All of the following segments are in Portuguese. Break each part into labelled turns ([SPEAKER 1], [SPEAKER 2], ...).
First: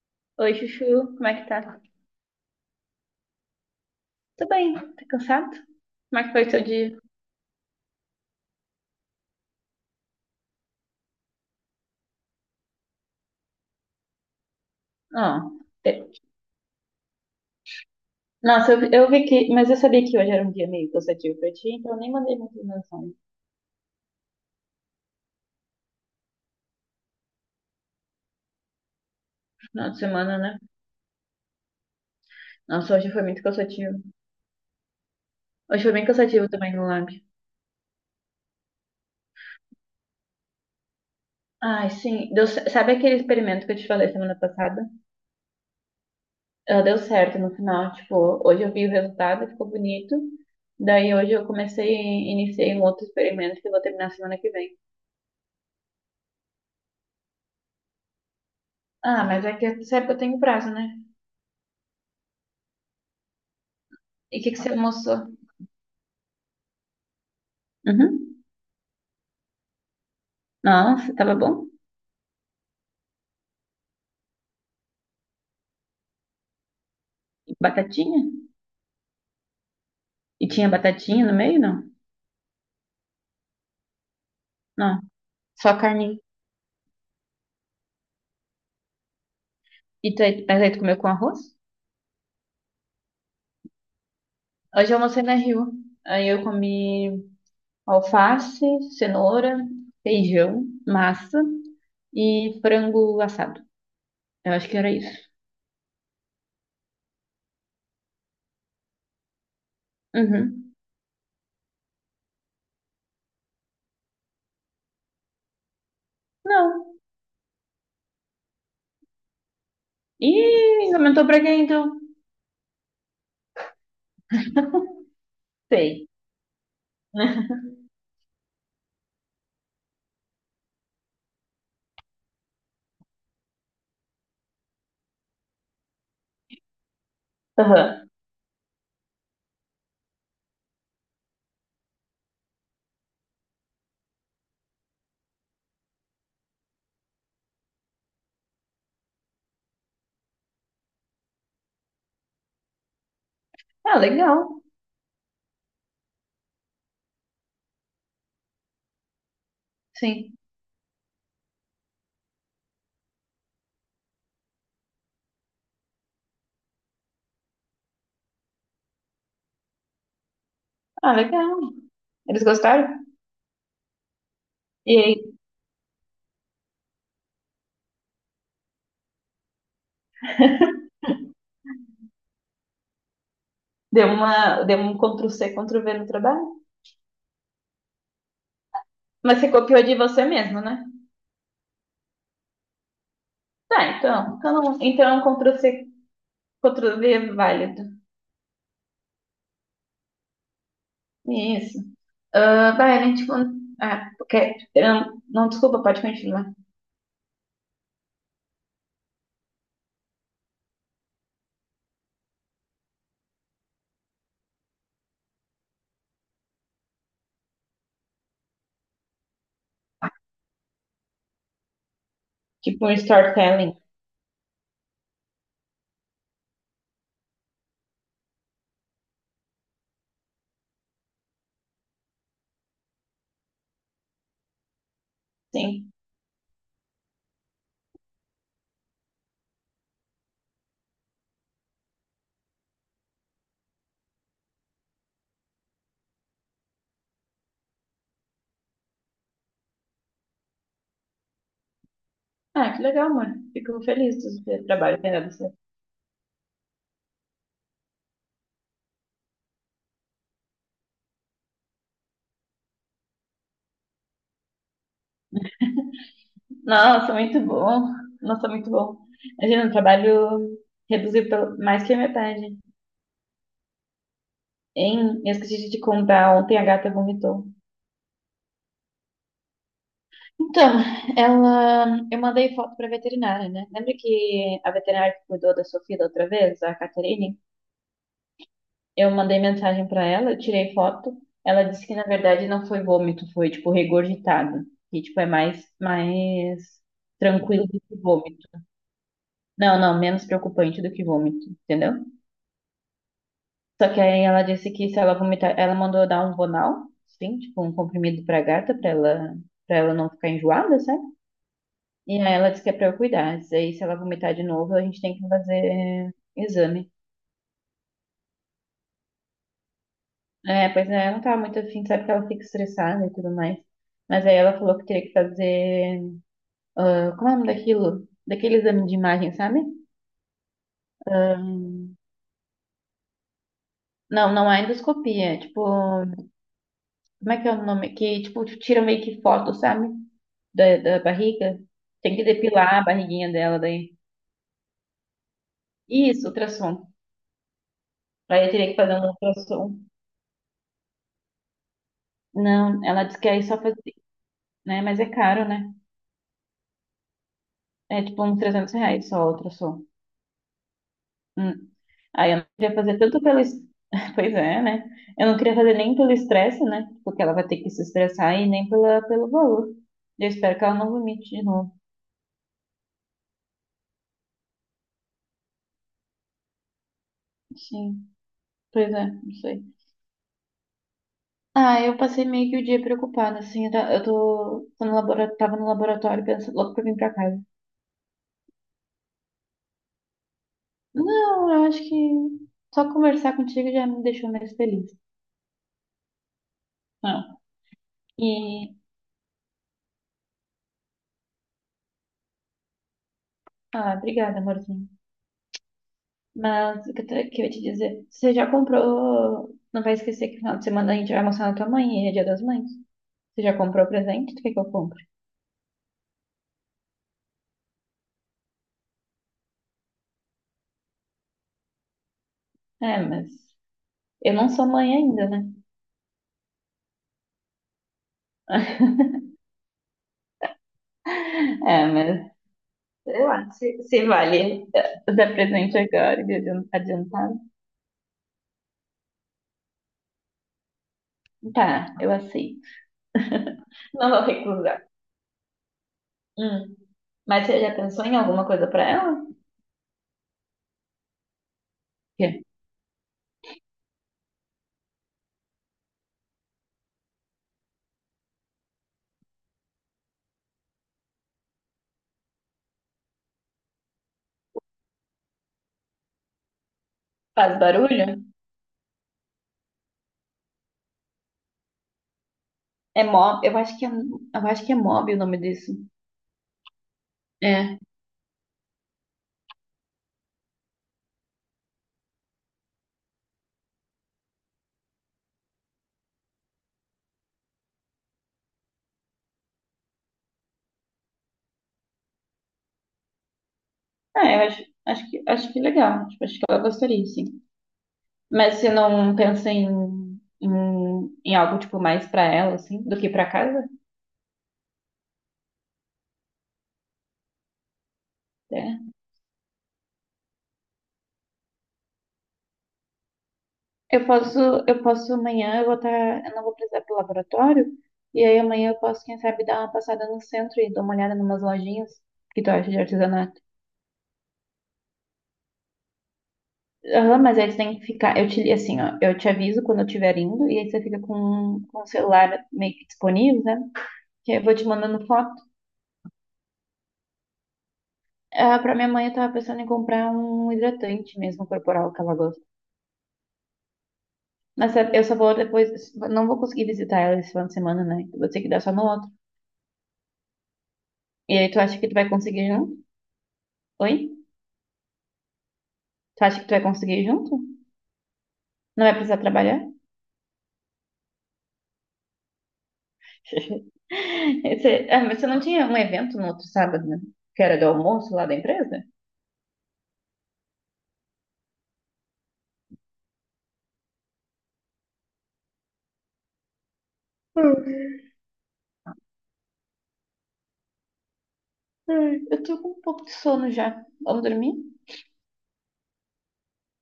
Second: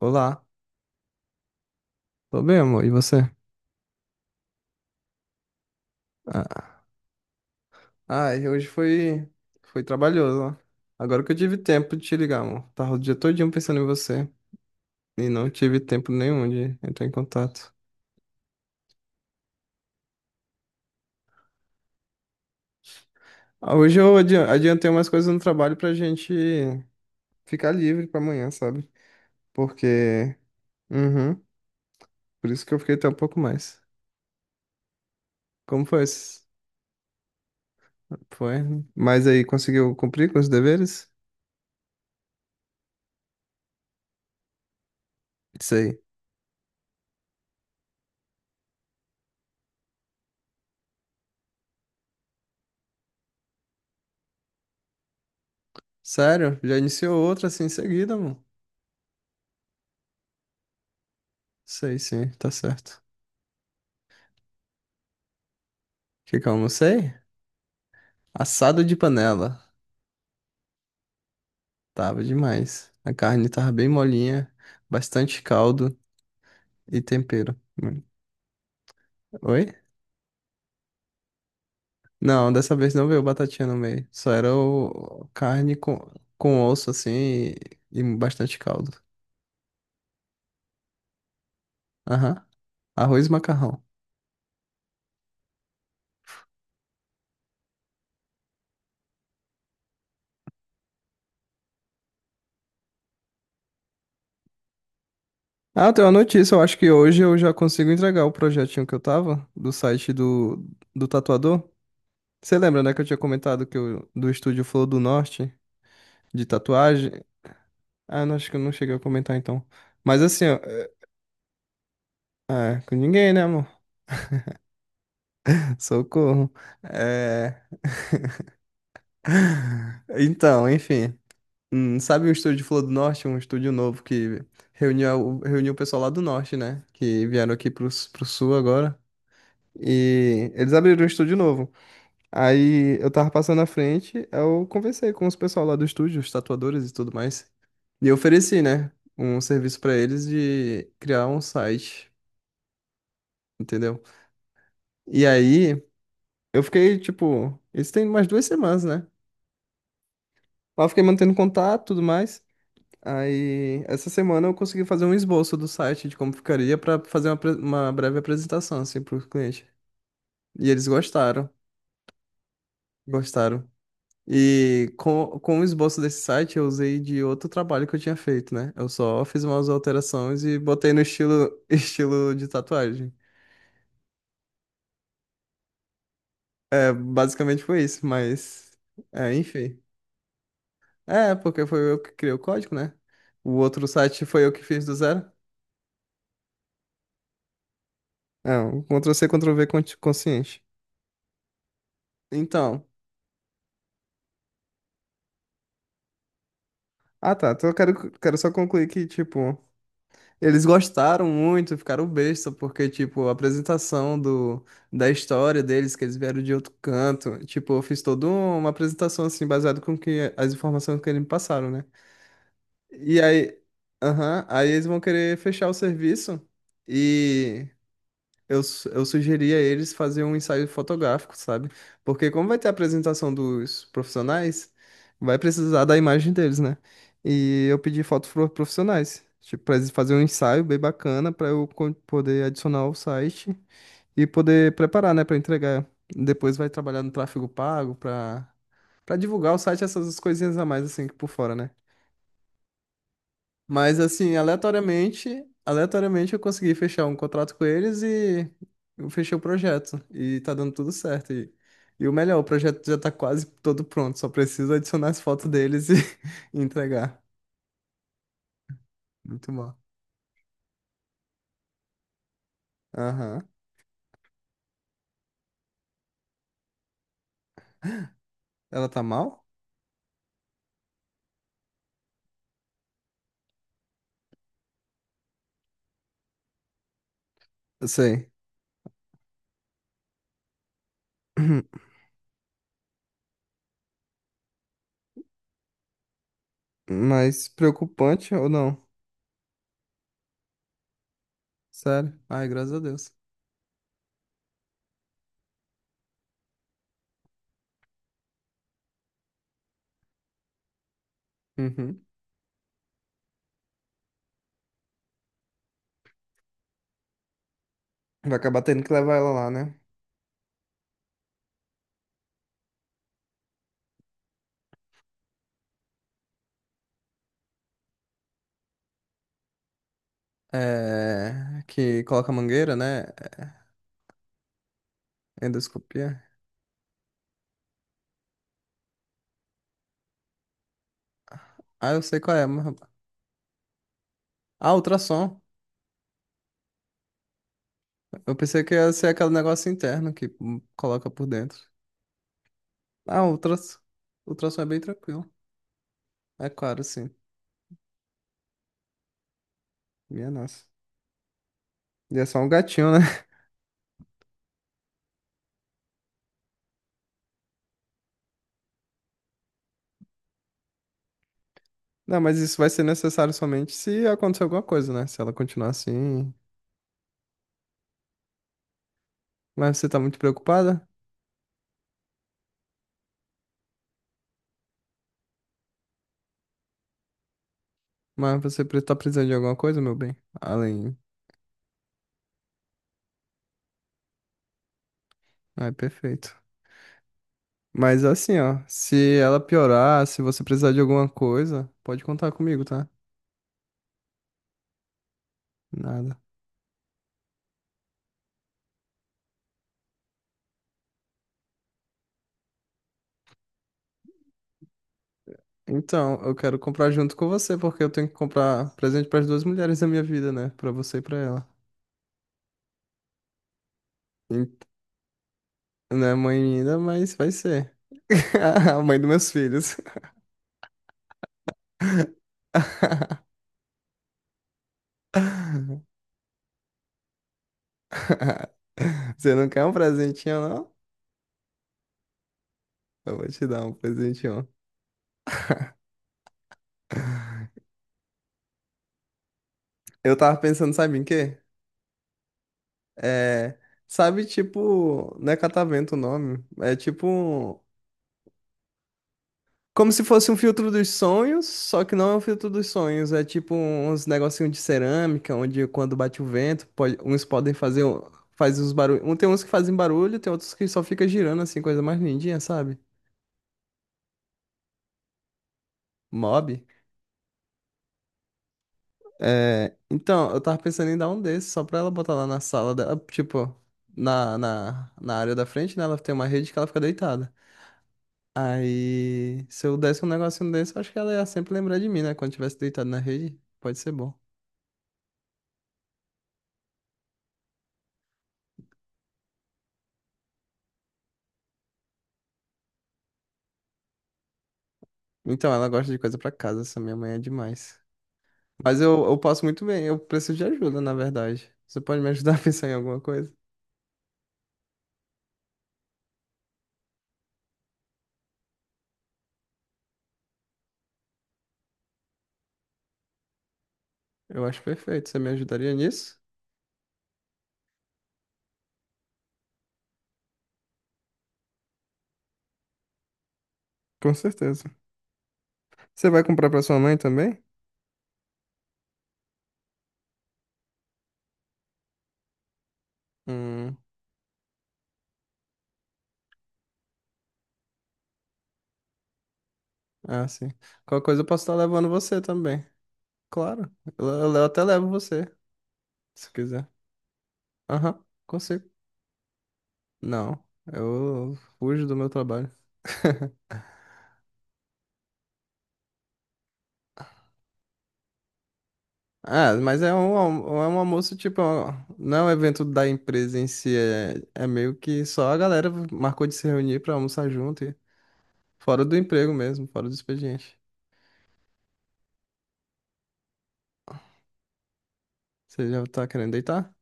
[SPEAKER 1] Olá,
[SPEAKER 2] Oi, Chuchu, como é que tá?
[SPEAKER 1] tô bem, amor. E você?
[SPEAKER 2] Tudo bem, tá cansado? Como é que foi o seu
[SPEAKER 1] Ah,
[SPEAKER 2] dia?
[SPEAKER 1] hoje foi trabalhoso, ó. Agora que eu tive tempo de te ligar, amor. Tava o dia todinho pensando em você e
[SPEAKER 2] Ah,
[SPEAKER 1] não tive
[SPEAKER 2] pe-
[SPEAKER 1] tempo nenhum de entrar em contato.
[SPEAKER 2] nossa, eu vi mas eu sabia que hoje era um dia meio cansativo pra ti, então eu nem mandei muita mensagem.
[SPEAKER 1] Ah, hoje eu adiantei umas coisas no trabalho pra gente ficar livre pra amanhã, sabe?
[SPEAKER 2] Final de
[SPEAKER 1] Porque,
[SPEAKER 2] semana, né?
[SPEAKER 1] uhum, por isso que eu fiquei
[SPEAKER 2] Nossa,
[SPEAKER 1] até
[SPEAKER 2] hoje
[SPEAKER 1] um
[SPEAKER 2] foi
[SPEAKER 1] pouco
[SPEAKER 2] muito
[SPEAKER 1] mais.
[SPEAKER 2] cansativo. Hoje
[SPEAKER 1] Como
[SPEAKER 2] foi
[SPEAKER 1] foi?
[SPEAKER 2] bem cansativo também no lab.
[SPEAKER 1] Foi, né? Mas aí conseguiu cumprir com os deveres?
[SPEAKER 2] Ai, sim, deu, sabe aquele experimento que eu te falei semana passada?
[SPEAKER 1] Isso aí.
[SPEAKER 2] Ah, deu certo no final, tipo, hoje eu vi o resultado, ficou bonito. Daí hoje eu iniciei um outro experimento que eu vou terminar semana que vem.
[SPEAKER 1] Sério? Já iniciou outra assim em seguida, amor?
[SPEAKER 2] Ah, mas é que sabe que eu tenho prazo, né?
[SPEAKER 1] Sei, sim, tá certo.
[SPEAKER 2] E o que que você almoçou?
[SPEAKER 1] Que eu almocei?
[SPEAKER 2] Uhum.
[SPEAKER 1] Assado de panela.
[SPEAKER 2] Nossa, tava bom.
[SPEAKER 1] Tava demais. A carne tava bem molinha, bastante caldo e
[SPEAKER 2] E
[SPEAKER 1] tempero. Hum.
[SPEAKER 2] batatinha?
[SPEAKER 1] Oi?
[SPEAKER 2] E tinha batatinha no meio, não?
[SPEAKER 1] Não, dessa vez não veio batatinha no meio. Só era
[SPEAKER 2] Não,
[SPEAKER 1] o carne
[SPEAKER 2] só carninha.
[SPEAKER 1] com osso assim e bastante caldo.
[SPEAKER 2] Mas aí tu comeu com arroz?
[SPEAKER 1] Aham. Arroz e macarrão.
[SPEAKER 2] Hoje eu almocei na Rio. Aí eu comi alface, cenoura, feijão, massa e frango assado. Eu acho que era isso.
[SPEAKER 1] Ah, eu tenho uma notícia. Eu acho que hoje eu já consigo entregar o projetinho que eu tava do site do,
[SPEAKER 2] Uhum.
[SPEAKER 1] do tatuador. Você lembra, né, que eu tinha comentado que eu, do estúdio Flor do Norte de
[SPEAKER 2] Não.
[SPEAKER 1] tatuagem? Ah, não, acho que eu não cheguei a comentar então. Mas assim, ó,
[SPEAKER 2] Ih, comentou pra quem então?
[SPEAKER 1] com ninguém, né, amor?
[SPEAKER 2] Sei.
[SPEAKER 1] Socorro. É... Então, enfim. Sabe o estúdio de Flor do Norte? Um estúdio novo que reuniu o pessoal lá do Norte, né? Que vieram aqui pro,
[SPEAKER 2] Aham.
[SPEAKER 1] pro Sul agora. E eles abriram um estúdio novo. Aí eu tava passando à frente, eu conversei com os pessoal lá do estúdio, os tatuadores e tudo mais. E eu ofereci, né? Um serviço pra eles de criar um site,
[SPEAKER 2] Ah,
[SPEAKER 1] entendeu?
[SPEAKER 2] legal.
[SPEAKER 1] E aí. Eu fiquei, tipo, isso tem umas duas semanas, né?
[SPEAKER 2] Sim.
[SPEAKER 1] Lá eu fiquei mantendo contato e tudo mais. Aí, essa semana eu consegui fazer um esboço do site de como ficaria pra fazer uma, uma breve apresentação, assim, pro cliente. E eles
[SPEAKER 2] Ah,
[SPEAKER 1] gostaram,
[SPEAKER 2] legal. Eles gostaram?
[SPEAKER 1] gostaram. E
[SPEAKER 2] E aí,
[SPEAKER 1] com o esboço desse site eu usei de outro trabalho que eu tinha feito, né? Eu só fiz umas alterações e botei no estilo, estilo de tatuagem.
[SPEAKER 2] deu um Ctrl-C, Ctrl-V no trabalho?
[SPEAKER 1] É, basicamente foi isso, mas... É,
[SPEAKER 2] Mas você
[SPEAKER 1] enfim.
[SPEAKER 2] copiou de você mesmo, né?
[SPEAKER 1] É, porque foi eu que criei o código, né? O
[SPEAKER 2] Tá,
[SPEAKER 1] outro site
[SPEAKER 2] então.
[SPEAKER 1] foi eu que
[SPEAKER 2] Então,
[SPEAKER 1] fiz do
[SPEAKER 2] então é
[SPEAKER 1] zero.
[SPEAKER 2] um Ctrl C, Ctrl V válido.
[SPEAKER 1] É, um Ctrl-C, Ctrl-V consciente.
[SPEAKER 2] Isso. Ah,
[SPEAKER 1] Então,
[SPEAKER 2] vai, a gente. Ah, porque. Não, não, desculpa, pode continuar.
[SPEAKER 1] ah tá, então eu quero só concluir que, tipo, eles gostaram muito, ficaram besta, porque, tipo, a apresentação do, da história deles, que eles vieram de outro canto, tipo, eu fiz toda uma apresentação, assim, baseada com que, as informações que eles me passaram, né?
[SPEAKER 2] Tipo um
[SPEAKER 1] E aí,
[SPEAKER 2] storytelling.
[SPEAKER 1] aham, aí eles vão querer fechar o serviço e... eu sugeri a eles fazer um ensaio fotográfico, sabe? Porque como vai ter a apresentação dos profissionais, vai precisar
[SPEAKER 2] Sim.
[SPEAKER 1] da imagem deles, né? E eu pedi fotos profissionais, tipo, pra eles fazerem um ensaio bem bacana pra eu poder adicionar ao site e poder preparar, né, pra entregar. Depois vai trabalhar no tráfego pago pra para divulgar o site, essas coisinhas a mais assim por fora, né?
[SPEAKER 2] Ah, que legal, amor. Fico
[SPEAKER 1] Mas
[SPEAKER 2] feliz do
[SPEAKER 1] assim,
[SPEAKER 2] seu trabalho que era
[SPEAKER 1] aleatoriamente,
[SPEAKER 2] você.
[SPEAKER 1] aleatoriamente eu consegui fechar um contrato com eles e eu fechei o projeto. E tá dando tudo certo. E o melhor, o projeto já tá quase todo pronto, só preciso adicionar as fotos deles e, e
[SPEAKER 2] Nossa,
[SPEAKER 1] entregar.
[SPEAKER 2] muito bom. Nossa, muito bom.
[SPEAKER 1] Muito
[SPEAKER 2] Imagina, um
[SPEAKER 1] bom.
[SPEAKER 2] trabalho reduzido pelo mais que a metade.
[SPEAKER 1] Aham.
[SPEAKER 2] Hein? Eu esqueci de te contar, ontem a gata vomitou.
[SPEAKER 1] Ela tá mal?
[SPEAKER 2] Então, ela, eu mandei foto para veterinária, né? Lembra que a veterinária que cuidou da Sofia da outra vez, a Caterine?
[SPEAKER 1] Eu sei.
[SPEAKER 2] Eu mandei mensagem para ela, eu tirei foto. Ela disse que na verdade não foi vômito, foi tipo regurgitado, que tipo é mais
[SPEAKER 1] Mas
[SPEAKER 2] tranquilo do que
[SPEAKER 1] preocupante ou
[SPEAKER 2] vômito.
[SPEAKER 1] não?
[SPEAKER 2] Não, não, menos preocupante do que vômito, entendeu?
[SPEAKER 1] Sério? Ai, graças a Deus.
[SPEAKER 2] Só que aí ela disse que se ela vomitar, ela mandou dar um Vonal, sim, tipo um comprimido pra gata, para ela não ficar enjoada, sabe?
[SPEAKER 1] Uhum.
[SPEAKER 2] E aí ela disse que é pra eu cuidar. Disse aí, se ela vomitar de novo, a gente tem que fazer exame.
[SPEAKER 1] Vai acabar tendo que levar ela lá, né?
[SPEAKER 2] É, pois é, ela não tava muito afim, sabe que ela fica estressada e tudo mais. Mas aí ela falou que teria que fazer. Como é o nome daquilo? Daquele exame de imagem, sabe?
[SPEAKER 1] É, que coloca mangueira, né?
[SPEAKER 2] Não, não é endoscopia. É tipo,
[SPEAKER 1] Endoscopia.
[SPEAKER 2] como é que é o nome? Que, tipo, tira meio que foto, sabe? Da barriga.
[SPEAKER 1] Ah, eu
[SPEAKER 2] Tem
[SPEAKER 1] sei
[SPEAKER 2] que
[SPEAKER 1] qual é.
[SPEAKER 2] depilar a barriguinha dela daí.
[SPEAKER 1] Ah, ultrassom.
[SPEAKER 2] Isso, ultrassom.
[SPEAKER 1] Eu
[SPEAKER 2] Aí eu
[SPEAKER 1] pensei
[SPEAKER 2] teria
[SPEAKER 1] que
[SPEAKER 2] que
[SPEAKER 1] ia
[SPEAKER 2] fazer
[SPEAKER 1] ser
[SPEAKER 2] um
[SPEAKER 1] aquele negócio
[SPEAKER 2] ultrassom.
[SPEAKER 1] interno que coloca por dentro.
[SPEAKER 2] Não, ela disse
[SPEAKER 1] Ah,
[SPEAKER 2] que
[SPEAKER 1] o
[SPEAKER 2] aí só fazer,
[SPEAKER 1] ultrassom. O ultrassom é bem
[SPEAKER 2] né? Mas é
[SPEAKER 1] tranquilo.
[SPEAKER 2] caro, né?
[SPEAKER 1] É claro, sim.
[SPEAKER 2] É tipo uns R$ 300 só, a ultrassom.
[SPEAKER 1] Minha nossa.
[SPEAKER 2] Hum.
[SPEAKER 1] E é
[SPEAKER 2] Aí eu
[SPEAKER 1] só
[SPEAKER 2] não
[SPEAKER 1] um
[SPEAKER 2] queria
[SPEAKER 1] gatinho, né?
[SPEAKER 2] fazer tanto pelo Pois é, né? Eu não queria fazer nem pelo estresse, né? Porque ela vai ter que se estressar e nem pelo valor. Eu espero que ela não vomite de novo.
[SPEAKER 1] Não, mas isso vai ser necessário somente se acontecer alguma coisa, né? Se ela continuar assim.
[SPEAKER 2] Sim, pois é, não sei.
[SPEAKER 1] Mas você tá muito preocupada?
[SPEAKER 2] Ah, eu passei meio que o dia preocupada, assim. Eu tá- eu tô, tô no labora- Tava no laboratório pensando logo pra vir pra casa.
[SPEAKER 1] Mas você tá precisando de alguma coisa, meu bem? Além.
[SPEAKER 2] Não, eu acho que só conversar contigo já me deixou mais feliz.
[SPEAKER 1] Ah, é perfeito.
[SPEAKER 2] Não.
[SPEAKER 1] Mas assim, ó.
[SPEAKER 2] E.
[SPEAKER 1] Se ela piorar, se você precisar de alguma coisa, pode contar comigo, tá?
[SPEAKER 2] Ah, obrigada, amorzinho.
[SPEAKER 1] Nada.
[SPEAKER 2] Mas o que que eu ia te dizer? Você já comprou? Não vai esquecer que no final de semana a gente vai mostrar na tua mãe e é dia das mães. Você já comprou o presente? Tu quer que eu compre?
[SPEAKER 1] Então, eu quero comprar junto com você, porque eu tenho que comprar presente para as duas mulheres da minha vida, né? Para você e para ela.
[SPEAKER 2] É, mas eu
[SPEAKER 1] E
[SPEAKER 2] não sou mãe ainda, né?
[SPEAKER 1] não é mãe ainda, mas vai ser. A mãe dos meus filhos.
[SPEAKER 2] É, mas sei lá, se vale dar presente agora, de adiantado.
[SPEAKER 1] Você não quer um presentinho, não?
[SPEAKER 2] Tá, eu aceito.
[SPEAKER 1] Eu vou te dar um
[SPEAKER 2] Não vou
[SPEAKER 1] presentinho.
[SPEAKER 2] recusar. Hum. Mas você já pensou em alguma coisa pra ela?
[SPEAKER 1] Eu tava pensando, sabe em quê?
[SPEAKER 2] Que
[SPEAKER 1] É, sabe, tipo, não é catavento o nome. É tipo um como se fosse um filtro dos sonhos, só que não é um filtro dos sonhos. É tipo uns negocinhos de cerâmica, onde quando bate o vento, uns podem
[SPEAKER 2] faz
[SPEAKER 1] fazer
[SPEAKER 2] barulho?
[SPEAKER 1] faz uns barulhos. Um, tem uns que fazem barulho, tem outros que só fica girando assim, coisa mais lindinha, sabe?
[SPEAKER 2] É mob, eu acho que é mob o nome disso.
[SPEAKER 1] Mob.
[SPEAKER 2] É.
[SPEAKER 1] É, então, eu tava pensando em dar um desses, só pra ela botar lá na sala dela, tipo, na área da frente, né? Ela tem uma rede que ela fica deitada. Aí, se eu desse um negocinho desse, eu acho que ela ia sempre lembrar de mim, né? Quando tivesse deitado na rede, pode ser bom.
[SPEAKER 2] É, eu acho, acho que legal. Tipo, acho que ela gostaria, sim. Mas você não pensa em, em, algo, tipo, mais pra ela, assim, do que pra casa?
[SPEAKER 1] Então, ela gosta de coisa pra casa, essa minha mãe é demais.
[SPEAKER 2] É.
[SPEAKER 1] Mas eu passo muito bem, eu preciso de ajuda, na verdade. Você pode me ajudar a pensar em alguma coisa?
[SPEAKER 2] Eu posso, eu posso amanhã, eu não vou precisar ir pro laboratório, e aí amanhã eu posso, quem sabe, dar uma passada no centro e dar uma olhada em umas lojinhas que tu acha de artesanato.
[SPEAKER 1] Eu acho perfeito, você me ajudaria nisso?
[SPEAKER 2] Aham, mas aí tu tem que ficar, assim, ó, eu te aviso quando eu estiver indo, e aí você fica com o celular meio que disponível, né?
[SPEAKER 1] Com
[SPEAKER 2] Que aí eu vou te
[SPEAKER 1] certeza.
[SPEAKER 2] mandando foto.
[SPEAKER 1] Você vai comprar pra sua mãe também?
[SPEAKER 2] Ah, pra minha mãe, eu tava pensando em comprar um hidratante mesmo corporal que ela gosta.
[SPEAKER 1] Hum,
[SPEAKER 2] Mas sabe, eu só vou depois. Não vou conseguir visitar ela esse final de semana, né? Vou ter que dar só no outro.
[SPEAKER 1] ah, sim. Qualquer coisa eu
[SPEAKER 2] E
[SPEAKER 1] posso
[SPEAKER 2] aí,
[SPEAKER 1] estar
[SPEAKER 2] tu acha
[SPEAKER 1] levando
[SPEAKER 2] que tu vai
[SPEAKER 1] você
[SPEAKER 2] conseguir
[SPEAKER 1] também.
[SPEAKER 2] junto?
[SPEAKER 1] Claro,
[SPEAKER 2] Oi?
[SPEAKER 1] eu, eu até levo você,
[SPEAKER 2] Tu
[SPEAKER 1] se
[SPEAKER 2] acha que tu vai
[SPEAKER 1] quiser.
[SPEAKER 2] conseguir junto?
[SPEAKER 1] Aham, consigo.
[SPEAKER 2] Não vai precisar trabalhar?
[SPEAKER 1] Não, eu fujo do meu trabalho.
[SPEAKER 2] Mas você não tinha um evento no outro sábado, né? Que era do almoço lá da empresa?
[SPEAKER 1] Ah, mas é um, é um almoço, tipo, é um, não é um evento da empresa em si, é meio que só a galera marcou de se reunir pra almoçar junto, e
[SPEAKER 2] Hum.
[SPEAKER 1] fora do emprego mesmo, fora do expediente.
[SPEAKER 2] Ai, eu tô com um pouco de sono já. Vamos dormir?
[SPEAKER 1] Você já tá querendo deitar?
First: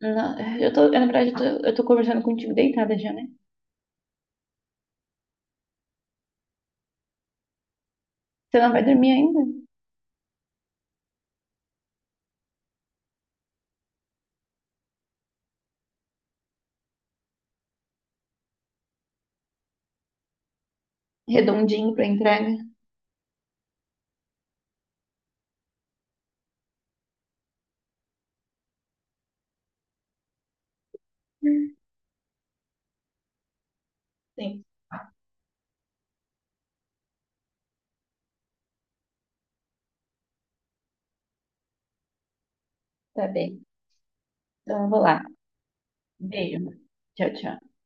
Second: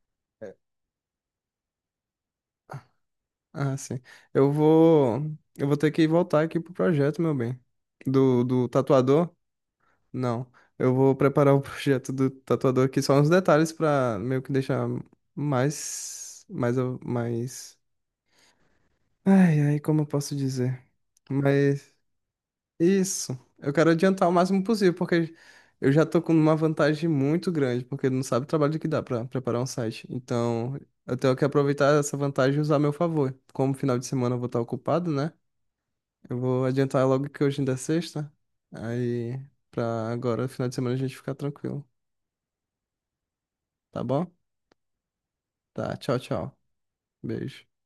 [SPEAKER 2] Não,
[SPEAKER 1] É.
[SPEAKER 2] eu tô, na verdade, eu tô conversando contigo deitada já, né?
[SPEAKER 1] Ah, sim. Eu vou, eu vou ter que voltar aqui pro projeto, meu bem.
[SPEAKER 2] Você
[SPEAKER 1] Do
[SPEAKER 2] não vai dormir
[SPEAKER 1] tatuador?
[SPEAKER 2] ainda?
[SPEAKER 1] Não. Eu vou preparar o projeto do tatuador aqui, só uns detalhes pra meio que deixar mais, mais, mais... Ai, ai, como eu posso dizer? Mas...
[SPEAKER 2] Redondinho pra entrega.
[SPEAKER 1] Isso. Eu quero adiantar o máximo possível, porque eu já tô com uma vantagem muito grande, porque não sabe o trabalho que dá pra preparar um site. Então, eu tenho que aproveitar essa vantagem e usar a meu favor. Como final de semana eu vou estar
[SPEAKER 2] Sim.
[SPEAKER 1] ocupado, né? Eu vou adiantar logo que hoje ainda é sexta. Aí, pra agora, final de semana a gente ficar tranquilo.
[SPEAKER 2] Tá bem.
[SPEAKER 1] Tá bom?
[SPEAKER 2] Então eu vou lá.
[SPEAKER 1] Tá. Tchau, tchau.
[SPEAKER 2] Beijo. Tchau, tchau.
[SPEAKER 1] Beijo.